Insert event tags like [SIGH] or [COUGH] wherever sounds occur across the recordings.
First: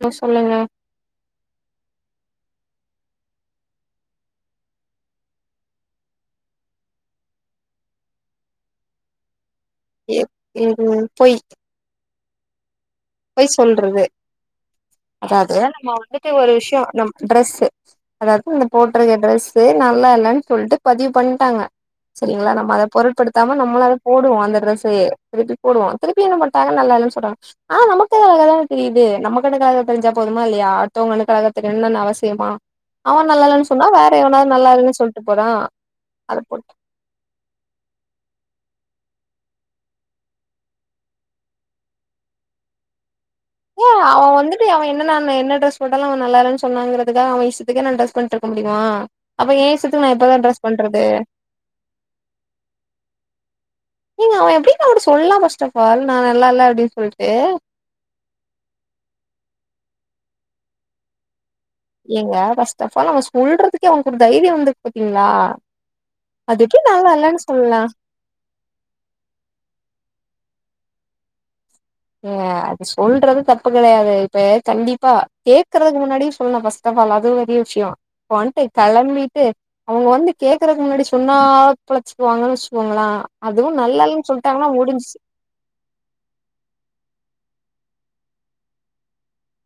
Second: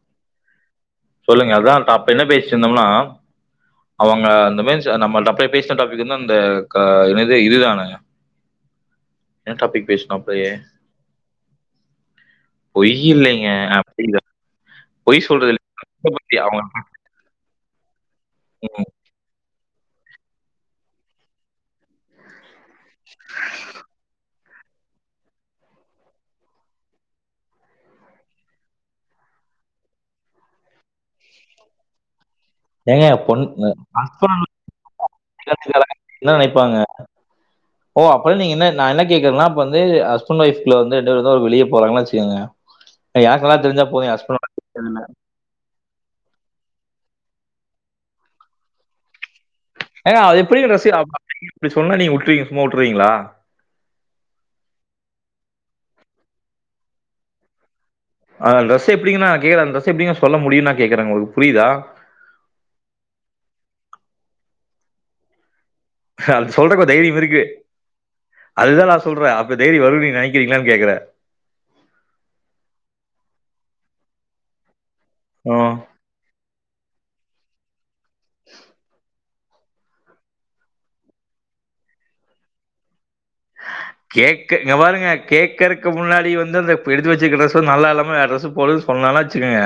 என சொல்லுங்க சொல்லுங்க அதான் டாப் என்ன பேசிருந்தோம்னா அவங்க அந்த ம நம்மளட்ட பேசின டாபிக் வந்து க என்து இதுதானே என்ன டாபிக் பேசணும் எப் அப்படியே உம் போய் பொய் இல்லைங்க பொய் அப்படிங்க சொல்றது பொய் தான். பொய் சொல்றது அதாவது இல்லைங்க. நம்ம அதை வந்துட்டு பத்தி ஒரு அவங்க விஷயம் நம் ட்ரெஸ்சு அதாவது போட்டிருக்க ட்ரெஸ் இதுவே நல்லா இல்லன்னு சொல்லிட்டு பதிவு பண்ணிட்டாங்க சரிங்களா நம்ம அத பொருட்படுத்தாம நம்லவே அத போடுவோம் அந்த டிரஸ்சு திருப்பி போடுவோம் திருப்பி என்ன பண்ட நல்லல்ல சொல்றாங் ஆஹ நமக்கு நல்லா தானே தெரியுது நம்ம கண்ணுகாக தெரிஞ்ச போதுமா இல்லையா அத்தவங்க கண்ணுகாக தெரியுனும் என்ன அவச தேமா ஏங்க அவன் நல்லான்னு பொண்ணு சொன்னா வேற ஹஸ்பண்ட் எவனாவது நல்லான்னு சொல்லிட்டு போறான் என்ன அத போட் நினைப்பாங்க ஓ அப்பறம் நீங்க என்ன நான் என்ன கேக்குறேன்னா இப்ப வந்து ஹஸ்பண்ட் ஓஃப் வந்து ரெண்டு பேரும் வெளிய போறான்ன வச்சக்கங்க ஏ அவன் வந்துட்டு அவன் என்ன நான் என்ன ட்ரெஸ் போட்டாலும் அவன் நல்லா இருன்னு சொன்னாங்கற ஏதோ அவன் இஷ்டத்துக்கே நான் ட்ரெஸ் பண்ணிட்டு இருக்க முடியுமா அப்ப ஏன் இஷ்டத்துக்கு ஏ நான் அது எப்பதான் எப்படி ட்ரெஸ் பண்றது [INAUDIBLE] சொன்னா நீங்க விட்டுவிங்க சும்மா விட்டுருவீங்களா நீங்க அவன் எப்படிபா உன்ட்ட சொல்லலாம் ஃபர்ஸ்ட் ஆஃப் ஆல் நான் நல்லா இல்ல அப்படின்னு சொல்டு அந்த ட்ரஸ் எப்படிங்கன்னா [INAUDIBLE] அந்த டிரஸ் எப்படிங்க சொல்ல முடியும் நான் கேக்குறேன் உங்களுக்கு புரியுதா எங்க பஸ்ட் ஆப் ஆல் அவ சொல்றது ங்க கூட தைரியம் வந்து பாத்தீங்களா அது எப்டி சொல்ற நல்லா தைரியம் இல்லன்னு இருக்கு சொல்லலாம் அதுதான் நான சொல்றேன் அப்ப தைரிய வரு நினைக்க இருகிங்களான்னு கேக்குற ஏ அது சொல்றது தப்பு கெடையாது இப்ப கண்டிப்ப பா ம். கேடக்குறக்கு முன்னாடி சொல்ம் பஸ்ட் இப்ப வல அது வெரிய விஷயம் வண்டே கிளம்பி அவங்க வந்து கேக்குறக்கு முன்னாடி சொன்னா பிழைச்சுக்குவாங்கன்னு வச்சுக்கோங்கலே கேக்க இங்கபாருங்க கேக்கறக்கு முன்னாடி வந்து அந்த இப்ப எடுத்து வச்சுக்க டரெஸ் நல்லா இல்லாம வேற டிரெஸ் போடுதுன்ன சொன்னச்சுக்கோங்க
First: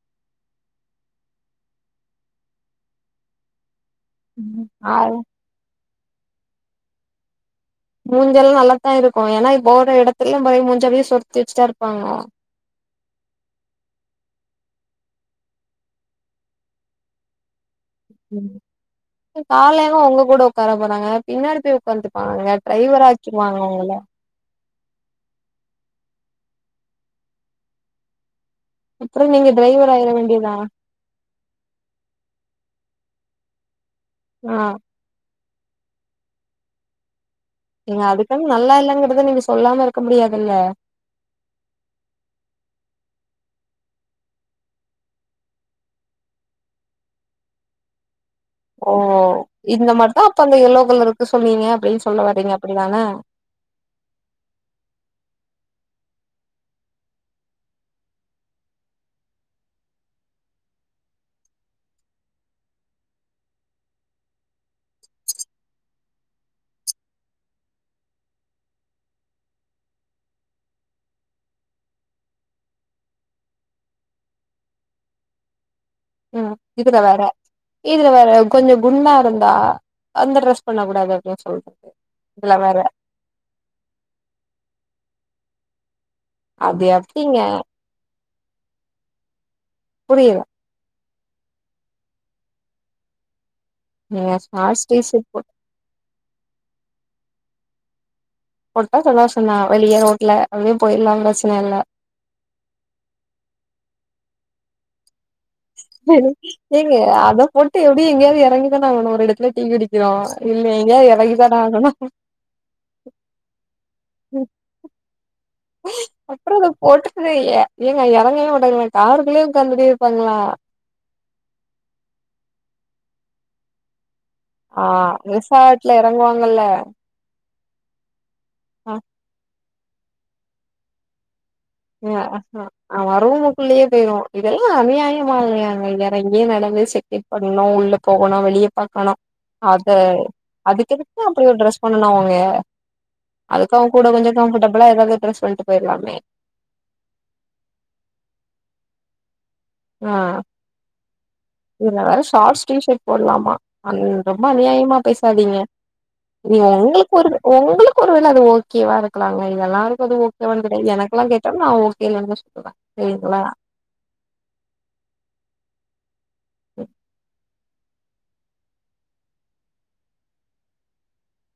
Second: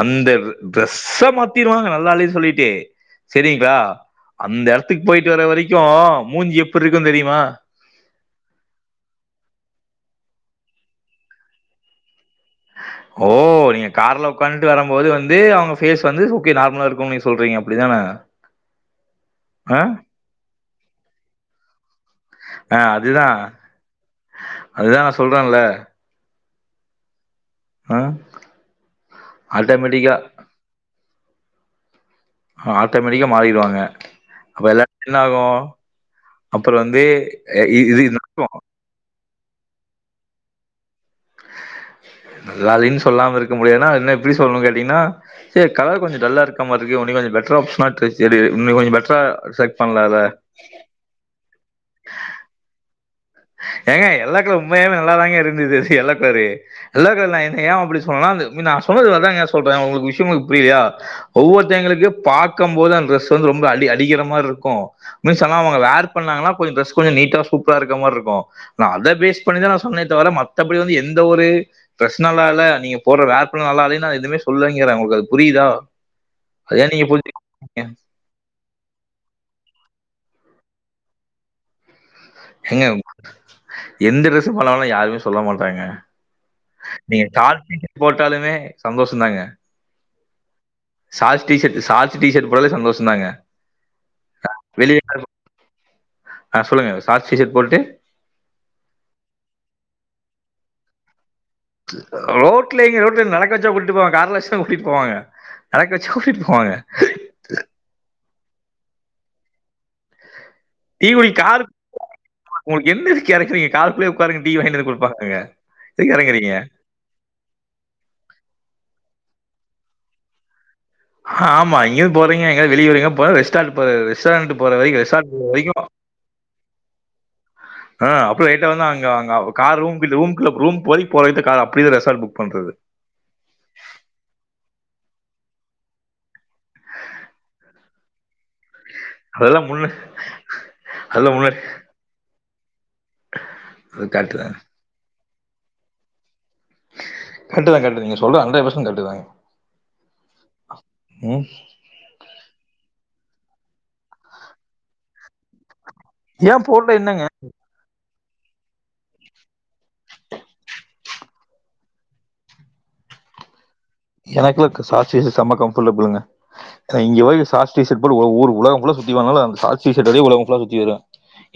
அந்த டரெஸ் மாத்திருவாங்க நல்லஇல்லனு சொல்லிட்டு சரிங்களா அந்த ம் ஆ இடத்துக்கு போயிட்டு வர வரைக்கும் மூஞ்சு எப்டி இருக்குன்னு தெரியுமா மூஞ்செல்லாம் நல்லாத்தான் இருக்கும் ஏன்னா இப்ப போற இடத்துலயும் போய் மூஞ்சாவையும் சுரத்தி வச்சுட்டா இருப்பாங்க ஓ நீங்க கார்ல உட்காந்துட்டு வரும்போது வந்து அவங்க பேஸ் வந்து ஓகே நார்மலா இருக்கும் சொல்றீங்க அப்படிதான? ஏன் ஆ, காலையிலா உங்க கூட ஒக்கார போறாங்க பின்னாடி போய் ஒக்காந்துப்பாங்க டிரைவரா ஆக்கிருவாங்க உங்கள அதுதா நா சொல்றேன்ல ஆ அப்பறோம் நீங்க டிரைவர் ஆயிட ஆட்டோமேட்டிக்கா வேண்டியதா ஆட்டோமேட்டிக்கா மாறிடுவாங்க ஆ அப்ப எல்லா என்னாகோ அப்பறோம் வந்து அ இ நீங்க இது அதுக்குன்னு நல்லா இல்லங்குறத நீங்க சொல்லாமயிருக்க முடியாதுல்ல நல்லாலின்னு சொல்லாமயிருக்க முடியாதுன்னா என்ன எப்டி சொல்லணோ கேட்டீங்கன்னா செரி கலர் கொஞ்சோ டல்லா இருக்கா மாதிரியிருக்கு உன்னோ கொஞ்சோ பெட்டரா பண்ணா ட்ரை இன்னு கொஞ்சோ ஓ இந்த மாரிதா அப்ப அந்த எல்லோ கலர்யிருக்கு சொன்னீங்க அப்டின்னு சொல்ல வரீங்க அப்டிதா [UNINTELLIGIBLE] ஏங்க எல்லோ கலர் உண்மயாவே நல்லாதாங்கயிருந்துது எல்லோ கலரு எல்லோக்கலர் நா ஏன் அப்டி சொன்னனா நா சொன்னது அதாங்க சொல்றே உங்களுக்கு விஷியோ கொஞ்சோ புரியலையா ஒவ்வொருத்தவங்களுக்கு பாக்கம்போது அந்த டிரெஸ் வந்து ரொம்ப அடி அடிக்குற மாரியிருக்கோ மீன்ஸ் ஆனா அவங்க வேர் பண்ணாங்கன்னா கொஞ்சோ ட்ரெஸ் கொஞ்சம் நீட்டா சூப்பராயிருக்க மாரியிருக்கோ இப்போ நா அத பேஸ் பண்ணிதா நா சொன்னனே தவிர மத்தபடி வந்து எந்த ஒரு பர்சனல்லாலா நீங்க போடுற வேர் பண்ணா நல்லா இல்லனு நா எதுவுமே சொல்லலேங்குறே உங்களுக்கு அது புரியுதா ம் அத ஏன் இதுல நீங்க வேற புரிஞ்சுக்க மாட்டேங்கிறீங்க? இதுல வேற கொஞ்சம் குண்டாயிருந்தா அந்த ட்ரெஸ் பண்ணக் கூடாது அப்டீன்னு சொல்றேன் ஏங்க எந்த ட்ரெஸ் போட்டாலும் யாருமே சொல்ல மாட்டாங்க அது நீங்க எப்டிங்க கால் துக்கி போட் டாலுமே சந்தோஷோதாங்க புரியல சாக்ஸ் டீஷர்ட் சாக்ஸ் டீஷர்ட் போட்டாலுமே சந்தோஷம் தாங்க நீங்க சாக்ஸ் டீஷர்ட் போட் ஆஹ் சொல்லுங்க சாக்ஸ் டீஷர்ட் போட்டுட்டு போட்டா சந்தோஷம் தான் வெளிய ரோட்ல அப்டியே போயிடலாங்குற ரோட்லைங்க ரோட்ல என்ன நடக்கவெச்சா கூட்டிட்டு போவேன் கார்ல வெச்சு கூட்டிட்டு போவாங்க நடக்க வச்சா கூட்டிட்டு போவாங்க ஏங்க அத போட்டு எப்டி எங்கயாவது எறங்கி எங்க நான் ஒரு எடத்துல டீ வெடிக்கலாம் டீ வாங்கி கார்க்கு என்ன கேரெக்டரு நீங்க கார் குள்ளயே ஒக்காருங்க டீ வாங்கினு வந்து குடுப்பாங்கங்க அப்புறம் அத போட்டுகவே இல்ல ஏங்க எறங்கவே விடல கார் குள்ளயே ஒக்காந்துட்டேயிருப்பாங்களா ஆஹா ஆமா எங்கயாவது போரீங்க எங்கயாவது வெளியகிளிய போறீங்க ரெஸ்டாரண்ட் ரெஸ்டாரண்ட் போற வரைக்கும் ஆஹ் ரெஸ்டாரண்ட் போற ரிசார்ட்ல இறங்குவாங்கல்ல ஆஹ் அப் ஸ்ட்ரைட்டா வந்து அங்க அங்க கார் ரூம் பில் ரூம்குள்ள ரூம் போய் போய்ட்டு கார் அப்படியே ரெஸ்டாரண்ட் புக் பண்றது ஆஹ் ரூமக்குள்ளேயே பொய்ருவோம் இதெல்லாம் அநியாயம் இல்லையா இறங்கி நடந்து செட்டில் பண்ணனும் உள்ள போகணும் வெளியே பாக்கணும் அதெல்லாம் அத முன்ன அதுக்கு எது அதெல்லாம் அப்டி முன்னாடி ஒரு ட்ரெஸ் பண்ணனும் அவுங்க அதுக்கு அவுங்க அது கூட கொஞ்சம் கரெக்டு தான் கம்ஃபர்டபுளா ஏதாவது ட்ரெஸ் கொண்ட்டு போயிடலாமே கரெக்ட்டு தான் கரெக்ட்டு தான் நீங்க சொல்றது ஹண்ட்ரெட் பெர்சென்ட் கரெக்ட்டு தாங்க ஆஹ் உம் இதுல வேற ஷார்ட்ஸ் டீஷர்ட் போடலாமா அது ரொம்ப அநியாயமா பேசாதீங்க நீ ஏன் போட்டோ உங்களுக்கு என்னங்க ஒரு உங்களுக் ஒருவேளை அது ஓகேவா இருக்கலாங்க இது எல்லாருக்கும் அது ஓகேவானு கேட்டா கிடையாது எனக்கெல்லாம் கேட்டா நான் ஓகே இல்லனு தான் சொல்லுவேன் செரிங்களா எனக்குள்ள ஷார்ட்ஸ் சம்ம கம்ஃபர்டபிள்ங்க இங்க வர ஷார்ட்ஸ் டி ஷார்ட் போட்டு ஊர் உலகம் ஃபுல்லா சுத்தி வந்தாலும் ஷார்ட்ஸ் டி ஷர்ட் லே உலகம் ஃபுல்லா சுத்தி வருவேன்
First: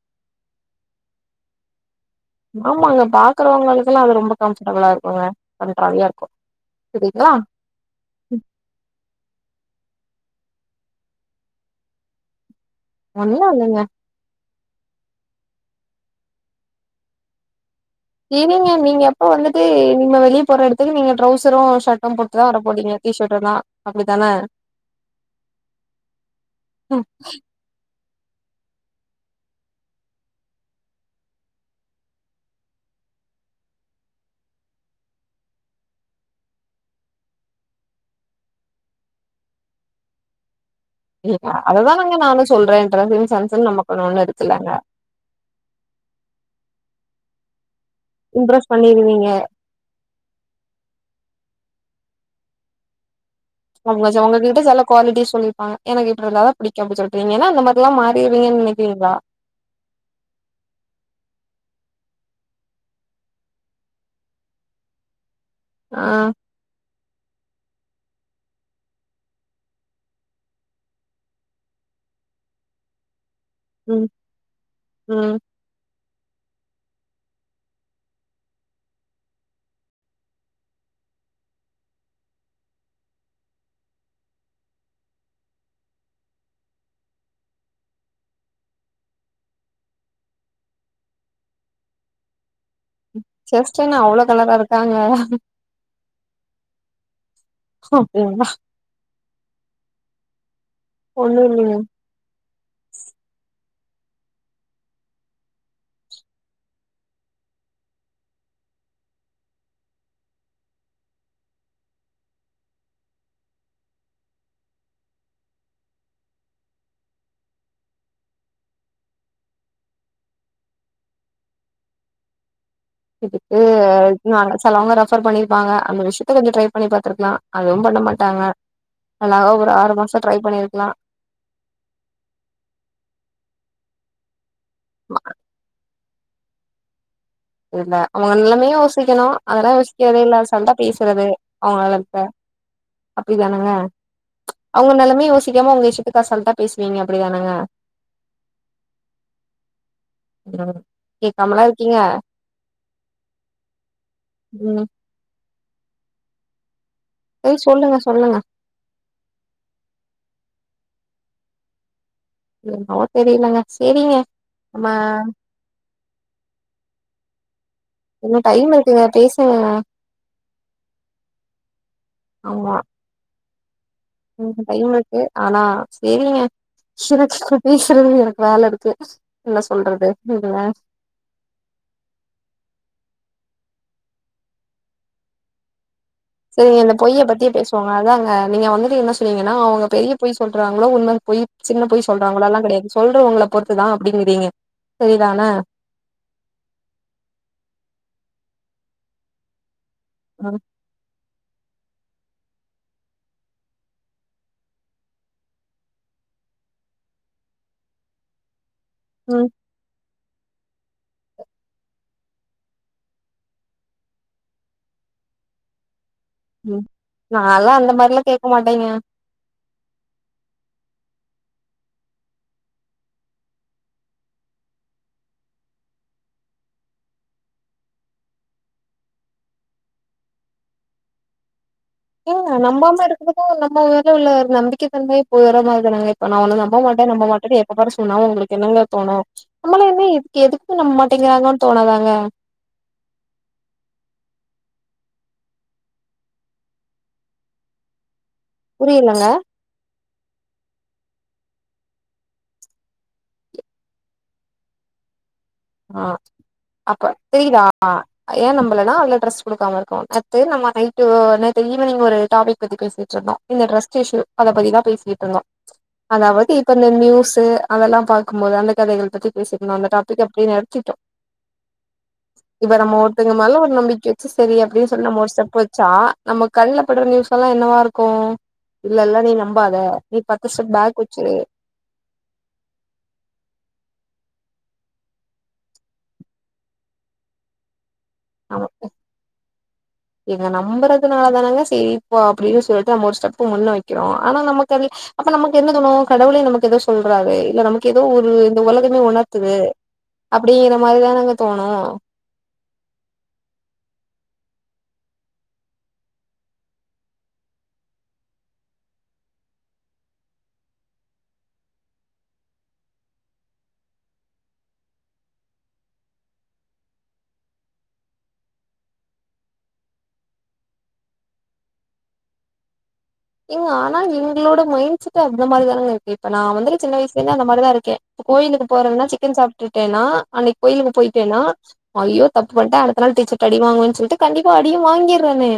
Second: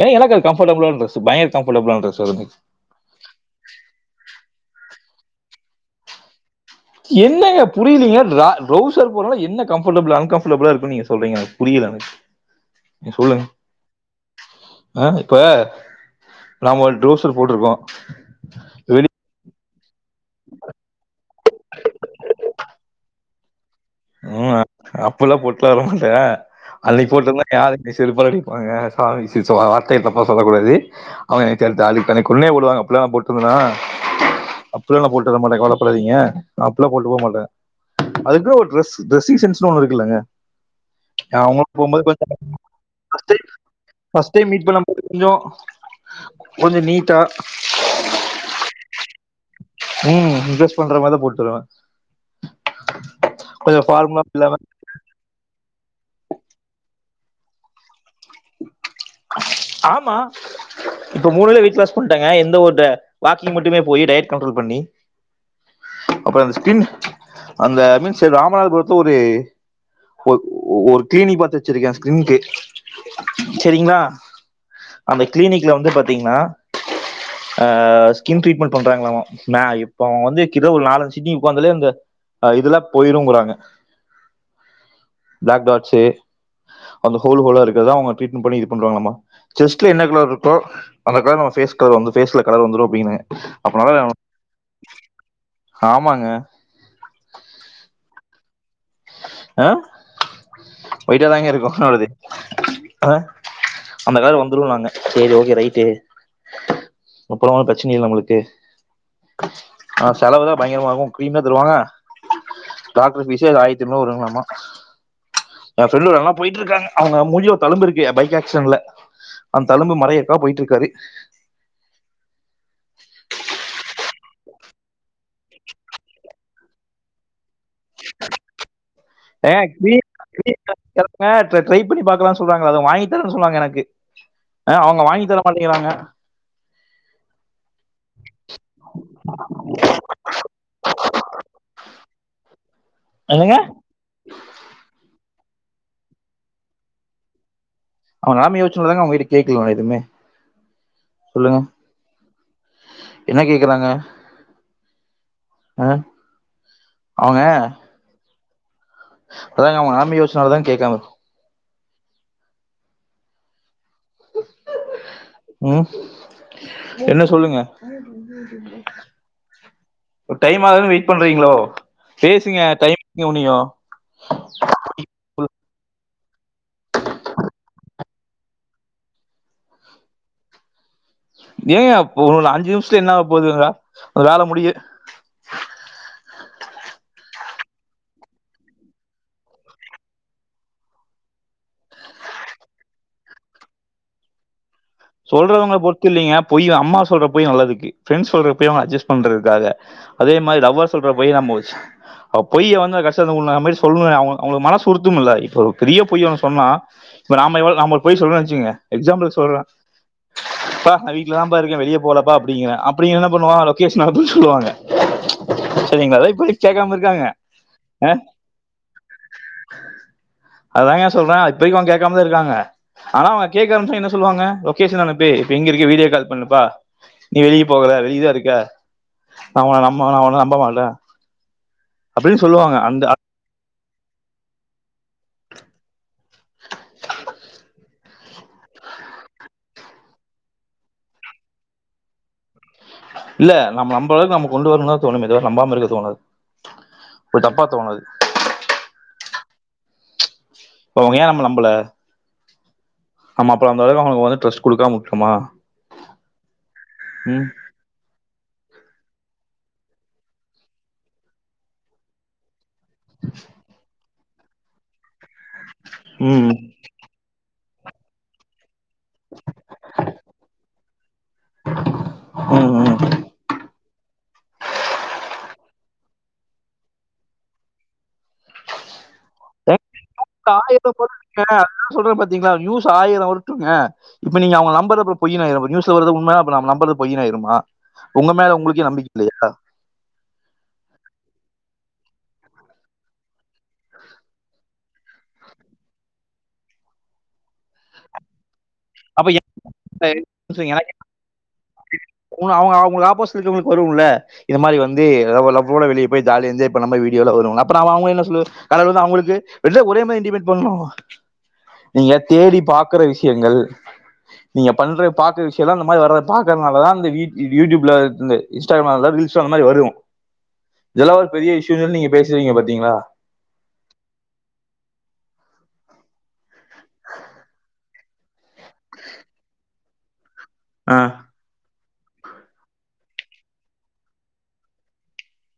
ஏன்னா எனக்கு அது கம்ஃபர்டபிள்லான டிரஸ் பயங்கர கம்ஃபர்ட்பிள்லான டிரஸ் ஆமாங்க பாக்குறவங்களுக்கெல்லாம் அது ரொம்ப கம்ஃபர்டபிளா இருக்கும் போங்க கண்டராவிய இருக்கும் என்னங்க புரியலீங்க டிரா டிரவுசர் போடுரவன் என்ன கம் அன் கம்ஃபர்டபிள்லா இருக்கும் நீங்க சொல்றீங்க புரியல எனக்கு ஒண்ணுல்லா இல்லைங்க. ஆஹ இப்ப நம ட்ரவுசர் போட்ருக்கோ. இருங்க நீங்க எப்ப வந்து. ட்டு. நீங்க வெளிய போற இடத்துக்கு நீ ட்ரவுசரு ஷர்ட்டும் போட்டுதா வர போறீங்க டி ஷார்ட். அப்புறோ நா. உஹம் அப்பல்லா போட்டுல்லா வரமாட்ட அன்னிக்கு போட்டமாரி யாருனே. செருப்பால அடிப்பாங்க சாமி சி வாத்தைகல்ல தப்பா சொல்லக்கூடாது. [UNINTELLIGIBLE] கொன்னே போடுவாங்க அப்படியெல்லா போட்டு வரமாட்ட கவல படாதீங்க அப்டிலா போட்டு போக மாட்ட அதுக்கு. ட்ரெஸ் ட்ரெஸ்ஸிங்சென்ஸ்னு ஒன்னு இருக்குல்லங்க. இல்ல அவங்களுக்கு போகும்போது அததானங்க நானு சொல்றே ட்ரெஸ்ஸிங் சென்ஸ்ன்னு நமக்குன்னு ஒண்ணு பஸ்ட்டைம் மீட் இருக்குல்லங்க பண்ணும்போது கொஞ்சோ கொஞ்சோ நீட். தா. இம்ப்ரஸ் பண்ணிருவீங்க. ம் இம்ப்ரஸ் பண்ற மாரிதா போட்டு வருவ. உங்க ஃபார்மலா இல்லாம உங்ககிட்ட சில குவாலிட்டிஸ் சொல்லிருப்பாங்க. எனக்கு இப்டியிருந்தாதா புடிக்கு அப்டி சொல்ட்டு என்ன நீங்க அந்த மாரிலா மாத் ஆமா இப்ப மூணுல வெயிட்லாஸ். பன்ட்டங்க எந்த ஒரு வாக்கிங் மட்டுமே போய் டயட் கண்ட்ரோல் பண்ணி. ஆ அப்புறோ இந்த ஸ்கிரீன். அந்த மீஸ் ராமநாதபுரத்துல ஒரு ஒரு கிளீனிக் பாத்து வச்சிருக்க ஸ்கின்க்கு. [INAUDIBLE] செரிங்களா. ம் அந்த ம் கிளினிக்ல வந்து பாத். டிங்ன்னா ஆஹ ஸ்கின் டிரீட்மன்ட் பண்றாங்களாமா நா இப்போ வந்து கிட்ட நாலு அஞ்சு சிட்டிங் [UNINTELLIGIBLE] அந்த இதுல்லா போயிருங்குறாங்க. பிளேக் டாட்ஸ்சு அந்த ஹோல் ஹோல்லா இருக். இதுதா அவங்க ட்டிரீட்மன்ட் பண்ணி இது பண்றாங்களாமா. ஜெஸ்ட்ல என்ன கலர் இருக்கோ அந்த கலர் நம்ம பேஸ் கலர் வந்து பேஸ்ல. ஜெஸ்டென்ன அவ்வளோ கலரா இருக்காங்க. ஆமாங்க எம்மா. அஹ ஒயிட்டா ஒண்ணு தாங்க இருக்கு இல்லைங்க என்னோடது அஹ. அந்த கலரு வந்து நாங்க சேரி ஓக்கே நைட்டு. அப்புறோ பிரச்சனை இல்ல உங்களுக்கு ஆஹ செலவுதா பயங்கரமா இருக்கு கிரீம்தா தருவாங்க டாக்டர் பீஸ்சே ஆயிரத். எட்னூறு வருங்களாமா. எ ஃப்ரெண்டோடல்லா போயிட்டு இருக்காங்க அவங்க மூஞ்சில தழும்பு இருக்கே பைக் ஆக்சிடென்ட்ல. அந்த தழும்பு மறையறக்காக போயிட்டு இருக்காரு. இதுக்கு சிலவங்க ரெஃபர் பண்ணிருப்பாங்க அந்த விஷயத்த கொஞ்சோ ட்ரை பண்ணி பாத்துருக்கலா அதுவு பண்ண மாட்டாங்க. அழகா ஏ ஒரு ஆறு மாசோ ட்ரை [UNINTELLIGIBLE] பண்ணிருக்கலா ட்ரை பண்ணி பாக்கலாம்னு சொல்றாங்கள அத வாங்கி தரன்னு சொன்னாங்க எனக்கு. ஆ அவங்க வாங்கிதர மாட்டேங்கிறாங்க. இல்ல அவங்க நல்லமையு யோசிக்கணு அதெல்லா யோசிக்கரதே இல்ல [UNINTELLIGIBLE] பேசுறது அவங்கள. ள. என்னங்க அப்படித்தானங்க. ம்ச் அவங்க நெலமையு யோச். தெரியாம உங்க இஷ்டத்துக்கு அசால்டா பேசுவீங்க அப்படிதானங்க அவன் நிலமைய வச்சுதாங்க அவங்ககிட்ட கேக்கல எதுவுமே ம் சொல்லுங்க கேக்காமலா இருக்கீங்க என்ன கேக்குறாங்க ம் ஆஹ் ஏய் சொல்லுங்க சொல்லுங்க அதாங்க அவ நிலமைய யோசிசனாலதான் கேட்காம எண்ணமெ தெரியலங்க சேரிங்க உம் என்ன சொல்லுங்க இன்னு டைம் இருக்குங்க பேசுங்கங்க டைம் ஆகுது வெயிட் பண்றீங்களோ பேசுங்க டைனும் உம் டைம் இருக்கு ஆனா செரிங்க சிருதீஸ்வர எனக்கு வேலை இருக்கு என்ன சொல்றது நீங்கள ஏன் உ அஞ்சு நிமிஷத்துல என்ன போகுது வேலை முடியும் சேரிங்க இந்த பொய்யை பத்தி பேசுவாங்க அதான் அங்க நீங்க வந்துட்டு என்ன சொன்னீங்கன்னா அவங்க பெரிய பொய் சொல்றாங்களோ உண்மைன் பொய் சின்ன பொய் சொல்றாங்களோ எல்லாம் கிடையாது சொல்றவங்கள பொறுத்துதான் அப்படிங்கிறீங்க சொல்றவங்கள பொறுத்து இல்லலைங்க அம்மா சொல்ற போய் நல்லதுக்கு பிரெண்ட்ஸ் சொல்ற இப்பே அட்ஜஸ் பண்றத்துகாக அதே ம் மாரி லவ்வர் சொல்ற பொய் ந போச்சு அ பொய்ய வந்து கஷ்ட உங்களுக்கு அந்த மாரி சொல்லுங்க அவுங்களுக்கு மனச உறுத்தும் இல்ல இப்ப ஒரு பெரிய பொய் அவனு சொன்னா இப்ப நாமவள நம்ம ஒருபொய் சொல்லும் நினைச்சோங்க எக்ஸாம்பிள் ம் சொல்லலாம் எப்பா நான் வீட்டுலதான் பா இருக்கேன் வெளியே போலப்பா அப்படிங்கறேன் அப்படிங்க என்ன பண்ணுவா லொகேஷன் அனுப்பு சொல்லுவாங்க சரிங்களா அதான் இப்போ வரைக்கும் உம் கேட்காம இருக்காங்க நாலாம் அந்த மாரிலாம் கேட்க மாட்டேங்க அதுதான்ங்க சொல்றேன் இப்பரைக்கும் அவங்க கேட்காமதான் இருக்காங்க ஆனா அவுங்க கேக்குற நிமிசத்துல என்ன சொல்லுவாங்க லொகேஷனுப்பே இப்ப எங்க இருக்க வீடியோ கால் பண்ணுப்பா நீ வெளியே போகல வெளியதான் இருக்க நான் உன நம நான் உனும் நம்ப மாட்டேன் அப்படின்னு எங்க சொல்லுவாங்க நம்மாம அந்த எடுக்கறத நம்ம இல்ல உள்ள ஒரு நம்பிக்கை தன்மை போற மாரி தானங்க இப்ப நா ஒன்ன நம்பமாட்டே நம்ம மாட்டேன்னு எப்பாரு சொன்னாலும் உங்களுக்கு என்னங்க தோணும் நம்மள என்ன இதுக்கு எதுக்கு நம்ப மாட்டேங்கிறாங்கன்னு தோணாதாங்க இல்ல நம்ம நம்பம அளவுக்கு நம்ம கொண்டு வரணும்தா தோணுமே தவிர எ நம்பாம இருக்க தோணாது ஒரு தப்பா தோணாது புரியலங்க அவுங்க ஏன் நம்ம நம்பல ஆமா அப்புலம் அந்த அளவு அவுங்களுக்கு வந்து ட்ரஸ்ட் கொடுக்காமவுட்டுடோமா ஆஹ் அப்ப தெரியுதா ஏன் நம் இல்லனா அவங்க ட்ரெஸ் கொடுக்காம இருக்களாம் நேத்து நம்ம நைட்டு ந ஈவினிங் ஒரு டாபிக் நேத்திபேசிவச்சிருந்தேம் இந்த ட்ரெஸ்ட் இஷ்யூ அதை பத்திதான் பேசிட்டு இருந்தோம் அதாவது ம் இப்ப இந்த நியூஸ்சு அதெல்லாம் பாக்கும்போது அந்த கதைளை பற்றி பேசிருந்தோமா அந்த டாப்பிக் [UNINTELLIGIBLE] இப்ப ம் நம்ம ம் ஒருத்தவுங்க மேல ஒரு நம்பிக்கை வச்சு சேரி அப்படின்னு சொல்லி நம்ம ஸ்டெப் வச்சா நம்ம கண்ணுலபடுற நியூஸ் எல்லாம் என்னவா இருக்கும் இல்லல்ல [UNINTELLIGIBLE] சொல்ற பாத்தீங்களா நியூஸ் ஆயிரம் வரட்டுங்க இப்ப நீங்க நம்பரது பொய்ஆயினும் நியூஸ் வரது உண்ம ந நம்புறது பொய் ஆயிருமா உங்க மேல உங்களுக்கே நம்பிக்கை இல்லையா எங்கள நம்புறதுனால தானங்க சேரிப்பா அப்படின்னு சொல்ட்டு நம்ம ஒரு ஸ்டெப் முன்ன வைக்கிறோம் ஆனா நமக்கு அப்ப நமக்கு என்ன தோணும் கடவுளே நமக்கு ஏதோ சொல்றாரு இல்ல நமக்கு ஏதோ ஒரு இந்த உலகமே அப்ப உணர்த்துது எனக்கு அப்படின்இன எனக்கு மாரிதான் தோணும் உங்க- அவங்க அவங்களுக்கு ஆப்போசிட் இருக்கவங்களுக்கு வரும்ல இந்த மாரி வந்து லவ்டோ வெளிய போய் ஜாலியா என்ஜாய் பண்ணாம வீடியோல வரும் அப்போ நான் அவங்க என்ன சொல்லு அடவுட்ரா அவுங்களுக்கு ஒரே மேரி இன்டிமென்ட் பண்ணோம் நீயே தேடி பாக்கற விஷயங்கள் நீங்க பண்ற பாக்குற விஷயம் அந்த மாதிரி வ பாக்கறதுனாலதான் அந்த யூடியூப்ல இன்ஸ்டாகிராம் ரீல்ஸ் அந்த மாதிரி வரும் இதெல்லாம் ஒரு பெரிய விஷ்யம் நீங்க பேசுறீங்க பாத்தீங்களா ங்க ஆனா இவங்களோட மைண்ட் செட் அந்த மாதிரி தானங்க இருக்கு இப்ப நான் வந்துட்டு சின்ன வயசுல இருந்து அந்த மாதிரி தான் இருக்கேன் கோயிலுக்கு போறேன்னா சிக்கன் சாப்பிட்டுட்டேன்னா அன்னைக்கு கோயிலுக்கு போயிட்டேன்னா ஐயோ தப்பு பண்டேன் அடுத்த நாள் டீச்சர்ட் அடி வாங்குவன்னு சொல்லிட்டு கண்டிப்பா அடியும் வாங்கிறேனே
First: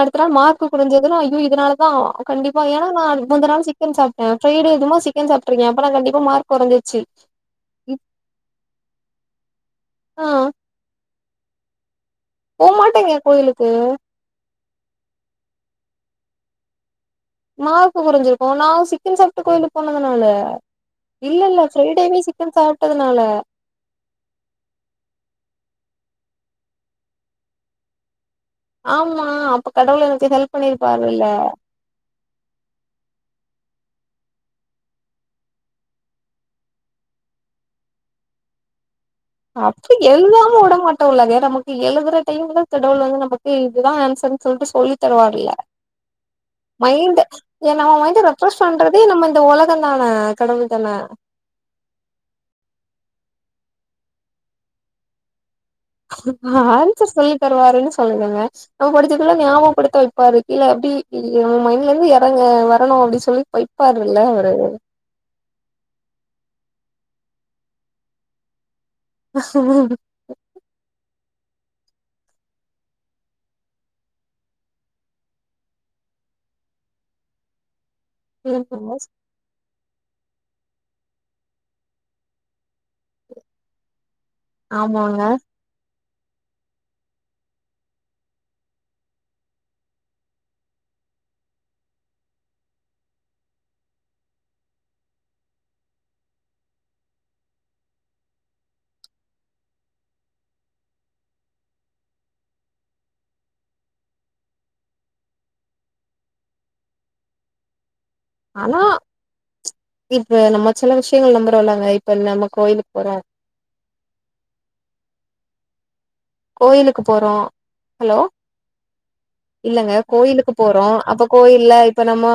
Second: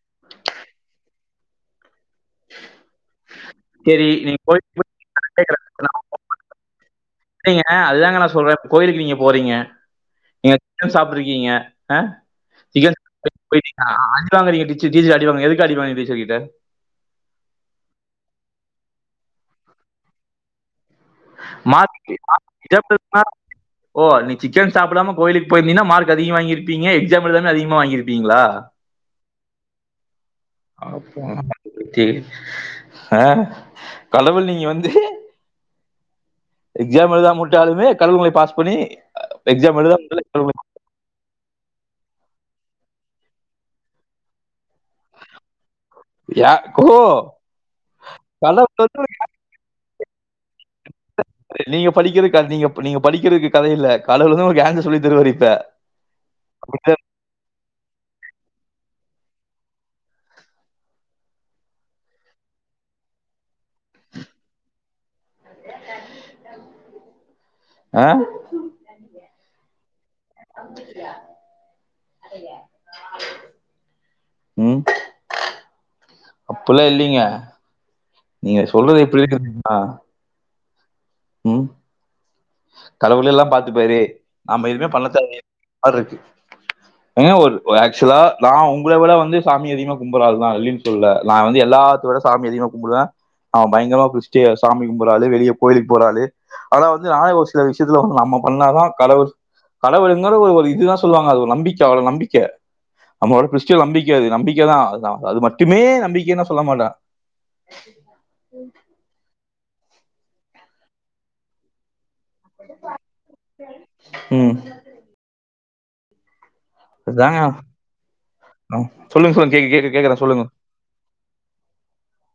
அடுத்த நாள் மார்க் கொறஞ்சதுன்னா ஐயோ இதனால வா கண்டிப்பா ஏன்னா நான் அதுக்கு முந்தன நாள் சிக்கன் சரி சாப்பிட்டேன் நீங்க ஃப்ரைடே கோயிலுக்கு போய் அதுமா சிக்கன் சாப்பிட்டுற்கேன் அப்பனா கண்டிப்பா மார்க் குறைஞ்சிச்சு இல்லையிங்க அதுதா நா சொல்றேன் கோயிலுக்கு நீங்க போறீங்க ஆ [UNINTELLIGIBLE] சாப்பிருக்கீங்க ஹன் போமாட்டேங்க கோயிலுக்கு [UNINTELLIGIBLE] அடிவாகினிங்க எதுக்கு அடிவாங்கினிங்க டிச்செர் கிட்ட மார்கு குறைஞ்சிருக்கும் நா சிக்கன் சாப்ட்டு கோயிலுக்கு போனதுனாலே மாட்டி ஹ ஏப் சாப்ட்டதுனால ஓ நீ சிக்கன் சாபிடாம கோயிலுக்கு போயிருந்தினா மார்க் அதிகம வாங்கிருப்பிங்க எக்ஸாம் எழுதலன அதிகமா வாங்கியிருப்பிங்களா ஆம்மா அப்ப கடவுள் எனக்கு ஹெல்ப் அப்போ, பண்ணிருப்பாருளே சரி. கடவுள் நீங்க வந்து எக்ஜாம் எழுதாமவுட்டலுமே கடவுள் உங்கள பாஸ் பண்ணி எக்ஸாம் அப்ப எழுதாம விட்டாலே கடவுளை எழுதாஉடமாட்டோயில்லக நமக்கு எழுதுற டைம்யுல த் டவுல் நமக்கு இதுதா ஹன்சர்யின்டு சொல்ட்டு சே ஹ சொல்லியிதரு வரயில்ல யா கோ மைனட் ஏ நா வந்து ரெப்ரெஷ் கடவுள் வந்து பண்றதே உங்களுக்கு நம்ம இந்த உலகம் தான தான கடவுள் தான நீங்க படிக்கிறதிங்ககா நீங்க நீங்கப் படிக்கிறதுக்கு கதயில்ல கடவுள்வந்து யார்னு சொல்லி தருவார் இப்ப ஹஆன்சர் சொல்லித் ன்னுவாறுனு சொல்லலுங்க நம்ம படிச்சக்குள ஞாபகபடுத்தயிருப்பாரு இல்ல அப்படி இல்ல ஏ மைண்டலயிருந்து யறவது வரணும் அப்படின்னு சொல்லி வைப்பாரு இல்ல அவரு ஹ [UNINTELLIGIBLE] உம் அப்பயில்லாம் இல்லிங்க நீங்க சொல்றது எப்படி இருந்ததுனா உம் கடவுளே எல்லா பாத்து பாரு நாம்ம எதுவுமே பண்ண ஆமாங்க தேவையில்லையாருக்கு ஏங்க ஒரு ஆக்சுலா நான் உங்கள விட வந்து சாமி அதிகமா கும்புற ஆளு தான் இல்லின்னு சொல்லல நான் வந்து எல்லாத்தியுட சாமி அதிகமா கும்பிடுவேன் நான் பயங்கரமா குஸ்டியா சாமி கும்புற ஆளு வெளிய கோயிலுக் போற ஆளு அதாவுது நானே வந்து ஒரு சில விஷியத்துல வந்து நம்ம பண்ணாதா கடவுள் கடவுயிருதாலும் அது ஒரு இதுதான் சொல்லுவாங்க அது ஒரு நம்பிக்கை அவ்ளோ நம்பிக்க நம்ளோட கிறிஸ்ட நம்பிக்கை அது நம்பிக்கை தான் அது மட்டுமே நம்பிக்கைனு எல்லாம் சொல்ல மாட்டேன் ஆனா இப்ப நம்ம சின்ன விஷயங்கள் நம்புறோம்லங்க இப்ப நம்ம கோயிலுக்கு போறோம் ம் கோயிலுக்கு அதுதாங்க போறோம் ஹலோ ஆ. சொல்லுங்க சொல்லுங்க கேக்க இல்லங்க கேக்க கேக்குறேன் சொல்லுங்க கோயிலுக்கு போறோம் அப்ப கோயில இப்ப நம்ம